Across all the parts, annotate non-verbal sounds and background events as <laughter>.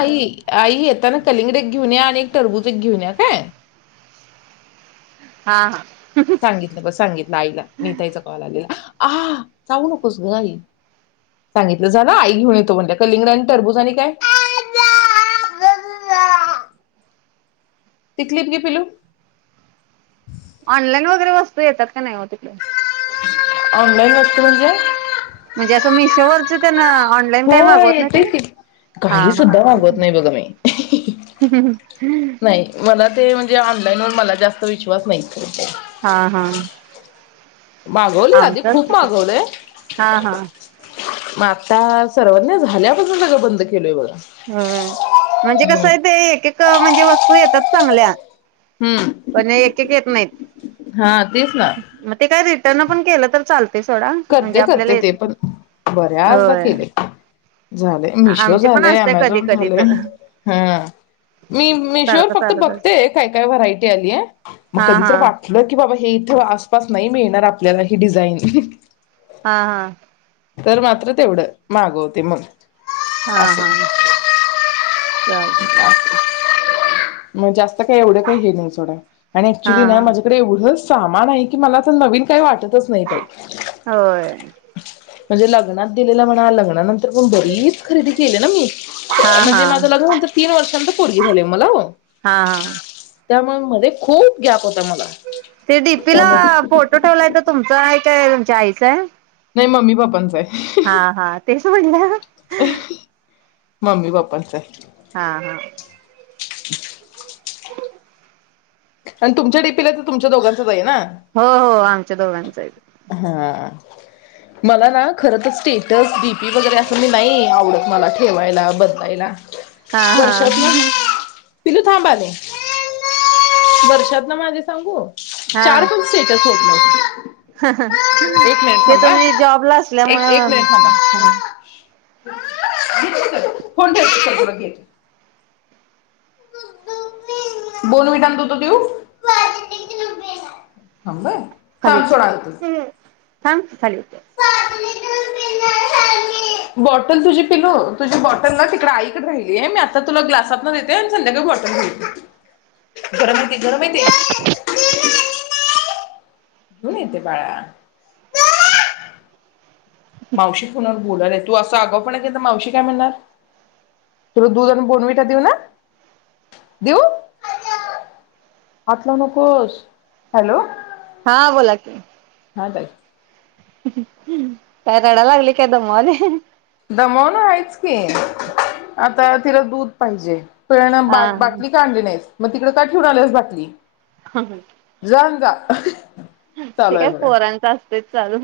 आई आई येताना कलिंगड एक घेऊन या आणि एक टरबुज एक घेऊन या हा काय? हा हा सांगितलं बस सांगितलं आईला नीताईचा कॉल आलेला. हा चाऊ नकोस ग आई सांगितलं झाल आई घेऊन येतो म्हणत्या कलिंगड आणि तरबुज आणि काय? ति क्लिप घे पिल्लू. ऑनलाईन वगैरे वस्तू येतात का नाही ओ ऑनलाईन वस्तू म्हणजे म्हणजे असं मीशोवरच तेन हो येतय की हा काही हा सुद्धा तेच मागवत नाही बघा मी नाही मला ते म्हणजे ऑनलाईन वर मला जास्त विश्वास नाही. हा हा मागवलीत आदि आमचंच खूप तस मागवलय हा हा मग आताच सर्वज्ञाव झाल्यापासून सगळ बंद केलय बघा. ह म्हणजे कसं आहे ते एक एक म्हणजे की वस्तू येतात चांगल्या हम्म पण एक एक येत नाहीत हा तेच ना मग ते काय? त्यांन पण केलं तर चालतय. करते करते ते पण बऱ्याचदा होय केलय झालय मिशो आमचे पण झालय असते ॲमेझॉ कधी बंद कधी तर झालय मीशोवर सारखं फक्त चालत असत बघते काय काय वरायटी आलीय मग हा कधी हा वाटल की बाबा हे इथ आसपास नाही मिळणार आपल्याला ही डिझाईन हा हा तर मात्र तेवढं मागवते मग हा असं हा चालतय चालतय मग जास्त ते का एवढं काय हे नाही सोडा आणि हा ऍक्च्युली हा माझ्याकडे एवढं सामान आहे की मला आता नवीन काय वाटत? वाटतच नाही ताई. होय म्हणजे लग्नात दिलेला म्हणा लग्नानंतर पण बरीच खरेदी केली ना मी. हा हा म्हणजे माझं लग्न होऊन तर एकवर्षानंतर पोरगी झालीय मला ओ हा हा त्यामूळ मध्ये खूप गॅप होता. मला ते डीपीला त्यामुळे फोटो ठेवलाय तो तुमचा हाय तुमचा हाय कि तुमच्या आईचा हाय नाय मम्मी पप्पांचा हाय हा हा तेच म्हणलं मम्मी पप्पांचा आहे. हा हा <unintelligible> आणि तुमच्या डीपीला तर तुमच्या दोघांच हो हो आमच्या दोघांचा हाय तो हा मला ना खर तर स्टेटस डीपी वगैरे असं मी नाही आवडत मला ठेवायला बदलायला हा हा पिल्लू थांब आले. वर्षातना माझे सांगू चार हा पाच स्टेटस होत नव्हते एक मिनिट ते थांबा तुम्ही हा. जॉबला असल्यामुळ एक एक मिनिट थांबा फोन ठेवते चल तुला घेते. दूदू पिणार बोर्नविटा अन् दूध देऊ थांब हं खाली थांब सोड आणते. उतर हं थांब खाली दूध पिण्यासाठी बॉटल तुझी पिल्लू तुझ्या बॉटल ना तिकड आईकड राहिली ये मी आता तुला ग्लासात देते अन् संध्याकाळी बॉटलन देते. गरम गरम ते <unintelligible> घेऊन येते बाळा <unintelligible> मावशी फोनवर बोलालय तू असं आगाऊ <unintelligible> मावशी काय म्हणणार तुला दूध अन् बोर्नविटा देऊ ना देऊ हात लावू नकोस हॅलो हा बोला की, <inaudible> काय रडायला लागले का काय दमावलय दमवन आहेच की आता तिला दूध पाहिजे. <unintelligible> हा बा हा बाटली काढली नाहीस. म तिकडेका ठेवून आल्यास बाटली. जा आण जा <unintelligible> ते चालू आहे काय बघा पोरांच अस ते चालू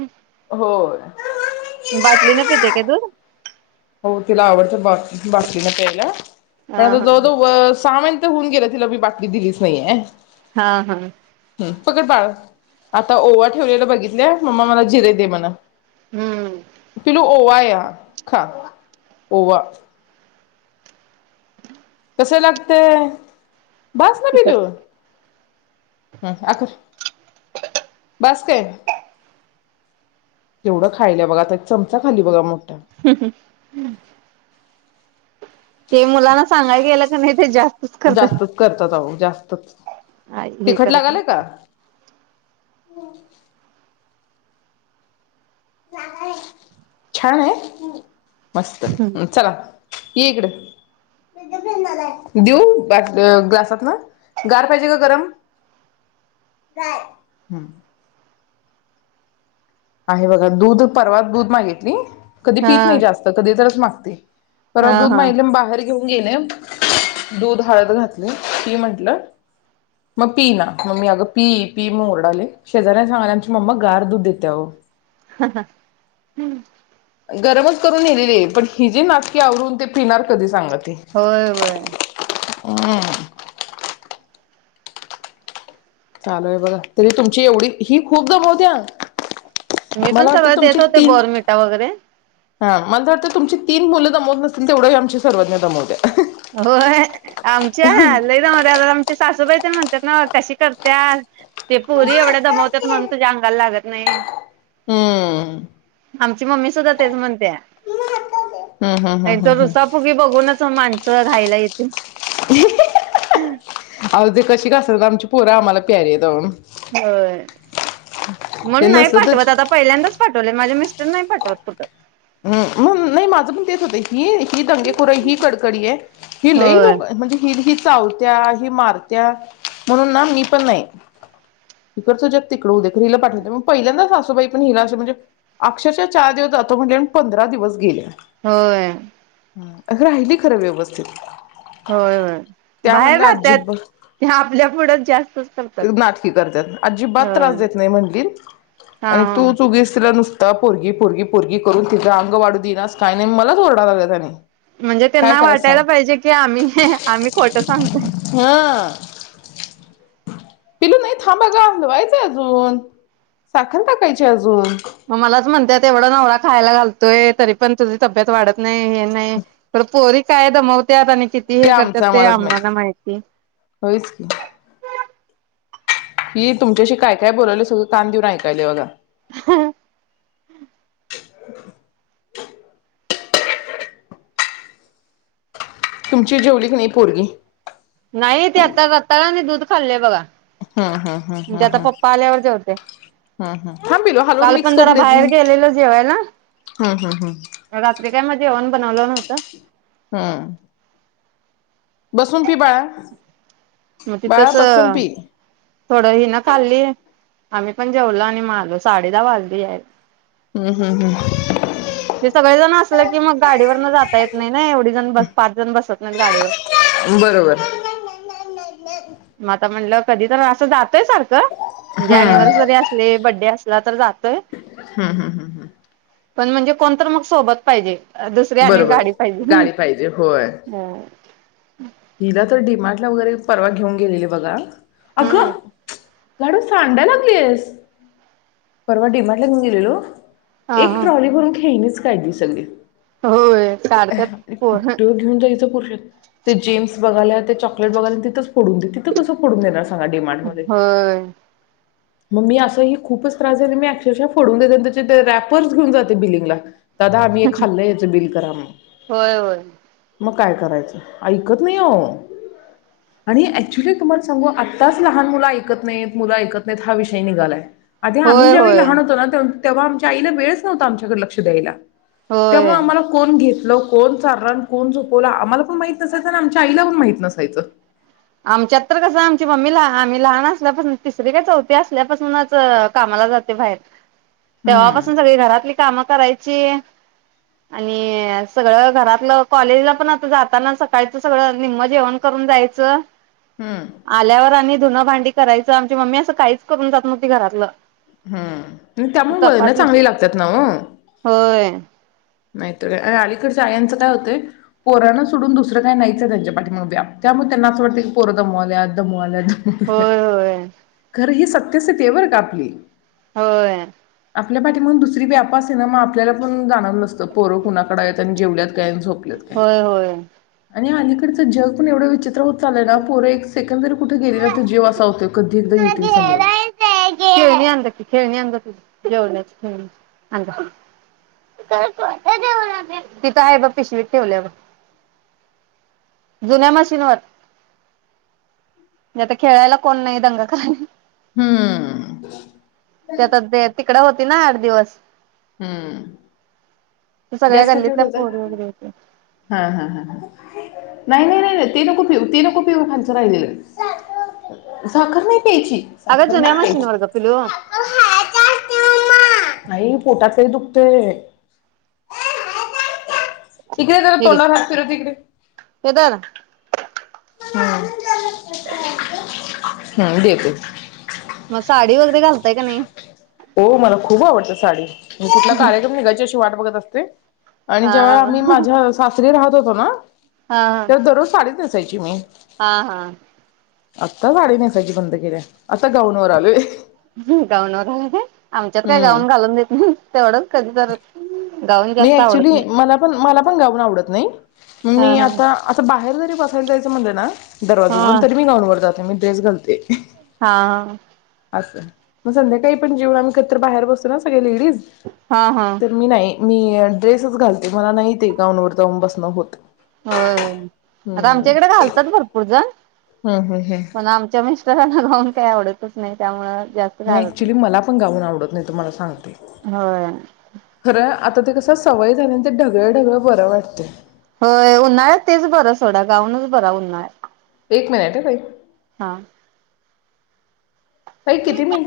होय. बाटली न पितंय का दूध? हो तिला आवडतं बा बाटलीन प्यायला. हा हा <unintelligible> सहा महिन होऊन गेलं तिला मी बाटली दिलीच नाहीये हायन हा हा पकड बाळ आता ओवा ठेवलेल बघितले मम्मा मला जिरे दे म्हण हम्म पिल्लू ओवाय. <inaudible> ओवा. कस लागतेय? बास ना तिकट पिल्लू, हम आ कर, बास काय. तेवढं खायल्या बघा. आता एक चमचा खाल्ली बघा मग. <unintelligible> ते मुलांना सांगाय गेलं का नाही ते जास्त जास्तच करतात, आहो जास्तच. हे तिखट करत लागालय का? नाही. <unintelligible> <inaudible> छानय हं. मस्त, चला. ये इकड <inaudible> देऊ ग्लास ग्लासात ना गार पाहिजे का गरम. गार ह. आहे बघा, दूध परवात दूध मागितली. कधी पीत नाही हा जास्त, कधी तरच माग <inaudible> परत हा दूध हा मागितलं <unintelligible> भारी घेऊन गेले, दूध हळद घातले, पी म्हटलं, मग पीइना, मग मी अगं पी- पी म ओरडाले. शेजाऱ्यानी सांगाले आमची मम्मा गार दूध देते अहो. <unintelligible> <unintelligible> गरमच करून नेलेलीय, पण हिजी नाटकी आवरून ते पिणार कधी सांगा. ती होय होय. हम्म <inaudible> चालूयेबघा तरी तुमची एवढी, ही खूप दमावते हा. मी पण सगळ देत होते बोर्णव्हीटा वगैरे. हा मला तर वाटत तुमची तीन मुलं दमवत नसतील, तेवढी ही आमची सर्वज्ञा दमवते. होय आमची आहे लई दमवत्यात. आमची सासूबाई तर म्हण तर ना कशी करत्यात. ते पोरी एवढ्या दमावत्यात म्हणून, तुझ्या अंगाला लागत ना हम्म. मम्मी सुधा तेच म्हन हम्म हम्म हम्म नाहीतर हम्म हम्म रुसा फुगी बघूनच माण राहयला येतील. <unintelligible> <inaudible> कशी का असनात आमची पोरं आम्हाला प्यारीयत ह. होय ते म्हणून नाही नसलं पाठवत तर आता पहिल्यांदाच पाठवले माझे मिस नाही पाठवत कुठं हम मग नाही माझं पण तेच होत ही ही दंगेखोर ही कडकडी आहे ही लई होय लोक म्हणजे हि चावत्या ही मारत्या म्हणून ना मी पण नाही गचू द्या तिकड उद्या मुलं पाठवते हो पहिल्यांदाच अस वहीपण हिला अस म्हणजे अक्षरशः चार दिवस जातो म्हणजे पंधरा दिवस गेले होय अग राहिली खरं व्यवस्थित होय होय त्या बाहेर म्हणल्या राहत्यात अजिब ते आपल्या पुढं जास्तच करतात नाटकी करतात अजिबात होय त्रास देत नाही म्हणली हा आणि हा तूच उगीच तिला नुसत पोरगी पोरगी पोरगी करून तिच अंग वाढू देनास काय नाही मलाच ओरडा लाग त्याने म्हणजे काय त्यांना करायच वाटायला सांग पाहिजे की आम्ही आम्ही खोटं सांगतो हा पिलू नाही थांब अग हलवायचं अजून साखर टाकायची अजून आम्हालाच म्हणत्यात तेवढा नवरा खायला घालतोय तरी पण तुझी तब्येत वाढत नाही हे नाही पोरी काय दमवत्यात आणि किती ते वेळ आमचं करत्यात ते आम्हालाच माहित आम्हाला माहीत नइ होयच ही तुमच्याशी काय काय बोलावले सगळं. कान देऊन ऐकायलंय बघा हह <inaudible> तुमची जेवली की नाही पोरगी? नाही ते आत्ता जाता दुध खाल्ले बघा हम् हम् ते हम् आता हम् पप्पा आल्यावर जेवते हम् थांब पिलू हालवून काल मिक्स पण करून जरा देत बाहेर गेलेलो जेवायला हम् हम् हम् त्यामधे अवण बनवलं नव्हतं हा बसून पि बाळा म बाळा तिथंच बसून पी थोडं हि न खाल्ली आम्ही पण जेवलो आणि माले साडे दहा वाजले आहे हम्म हम् हम् ते सगळेजण असलं की मग गाडीवर न जाता येत नाही ना एवढी जण बस पाच जण बसत नाहीत गाडीवर बरोबर म आता म्हणलं कधी तर असं जातय सारखं म्हणजे अँनीवसरी असले बड्डे असल तुला तर जातय हम् हम् हम पण म्हणजे कोणत मग सोबत पाहिजे दुसरी आणि बरोबर गाडी पाहिजे. गाडी पाहिजे होय हम्म हिला तर डिमाग, नवगैरे परवा घेऊन गेलेले बघा अगं लाडू सांडा लागलीयस. परवा डीर्माटला घेऊन गेलेलो. हा एक हा ट्रॉली भरून खेळणीच काय दि सगळी होय अ काढतात पोर कुठे घेऊन जायचं फुरसत. ते जिम्स बघायलात ते चॉकलेट बघाला आणि तिंथच पडून दे तिं कसं पडून देणार सा होय. मग मी असं ही खूपच त्रास झाल मी अक्षरशः फोडून देते त्याचे रॅपर्स घेऊन जाते बिलिंगला. दादा आम्ही हे खाल्लय ते बिल करा म्हणून. होय होय मग काय करायचं. ऐकत नाइ आवो आणि ऍक्च्युली तुम्हाला सांगू आत्ताच लहान मुल ऐकत नायीयेत, मुल ऐकत नायीयेत हा विषय निघालाय. आधी आम्ही होय ज्यावेळी होय लहान होतो ना त तेव्हा आमच्या आईला वेळच नव्हता आमच्याकडं लक्ष द्यायला. मग होय. आम्हाला कोण घे ल कोण चारल आणि कोण झोपवल आम्हाला पण माहित नसायच आणि आमच्या आईला पण माहित नसायचं. आमच्यात तर कस आमची मम्मी आम्ही लहान असल्यापासून तिसरी काय चौथी असल्यापासूनच कामाला जाते बाहेर. हम्म. तेवापासून सगळी घरातली काम करायची आणि सगळ घरातल कॉलेजला पण आता जाताना सकाळीच सगळ निम्म जेवण करून जायचं. हम्म आल्यावर आणि धुन, भांडी करायच आमची मम्मी अस काहीच करून जात नव्हती घरातलं. हम्म आणि त्यामुळं वळण चपाती चांगली लागतात ना ओ. होय नाही तर काय. आणि अलीकडच्या आयांचं काय होतय, पोरांना सोडून दुसरं काय नाहीच हाय त्यांच्या पाठीमाग व्याप. त्यामुळे त्यांना अस वाटतते की पोरं दमवाल्यात, दमवाल्यात, दम होय, होय. कस ते बर आपली होय. आपल्या पाठी माग दुसरी व्याप असती ना मग आपल्याला पण जानवल नसतं. पोर कुणाकड हायत आणि जेवल्यात झोपल्यात काय. होय होय आणि आ जग पण एवढं विचित्र होत चाललय ना, पोर एक सेकंद जरी कुठ गेले ना त जीव असा होतोय कध दीर्घ घेतील समोर <unintelligible> तिथ आहे बघ पिशवी ठेवल्यात बघ जुन्या मशीनवर आता खेळायला कोण नाही. दंगा काय? हम्म. त्यात आता ते कड होती ना आठ दिवस. हम्म. सगळ्या गॅस <unintelligible> गल्लीतल्या पोरी वगैरे होत्या हा हा ह नाही नाही नाही नाही ते नको पिऊ, ते नको पिऊ खालच राहिलेलं. <unintelligible> साखर नाही प्यायची अगं साखर जुन्या नाय प्यायची मशीनवर ग पिलू <inaudible> नाही पोटात लइ दुखतय. इकडे ये जरा हे घे तोंडावर हात फिरवते इकडे ये. हे धर <inaudible> <inaudible> हम् देेते मग साडी वगेरे घालताय का नायी? हो मला खूप आवडत साडी. म कुठला कार्यक्रम निघायच्या <unintelligible> वाट बघत असते. आणि जेव्हा मी हा माझ्या सासरी राहत तोना हा त्या दररोज साडीच नेस सायची मी. हा- हा. आत्ता साडी नेसायची बंद केल्या, आत्ता गाऊनवर आलोय. हम् गाऊनवर <unintelligible> आमच्यात काय हम्म गाऊन घालून देत नाही <inaudible> तेवढ. कधीतरच. <inaudible> मी ऍक्च्युली मला पण मला पण गाऊन आवडत नाही हा मी हा आता असं बाहेर जरी बसायला जायचं म्हणलं ना दरवाजा उघडून हा तरी मी गाऊनवर जात नाही तेच घालते. हा आ. असं. मग संध्याकाळी पण जेऊन आम्ही कधीतर बाहेर बसतो ना आम्ही लेडिज लेडिज, हा हा तर मी नाही. मी ड्रेसच घालते मला नाही ते गाऊन वर जाऊन बसणं होत. होय आता आमच्या इकड घालतात भरपूर जण. हं हं हं. राना गाऊन काही आवडतच नाही, त्यामुळे नाही ऍक्च्युली मला पण गाऊन आवडत नाही तुम्हाला सांगते. होय खरं आता ते कस सवय झाल्यान ते ढगळं ढगळ बरं वाटतय. होय उन्हाळ्यात तेच बरं सोडा गाऊनच बरा उन्हाळ्यात. एक मिनिट हा ताई. हा. ताई किती मिनिट?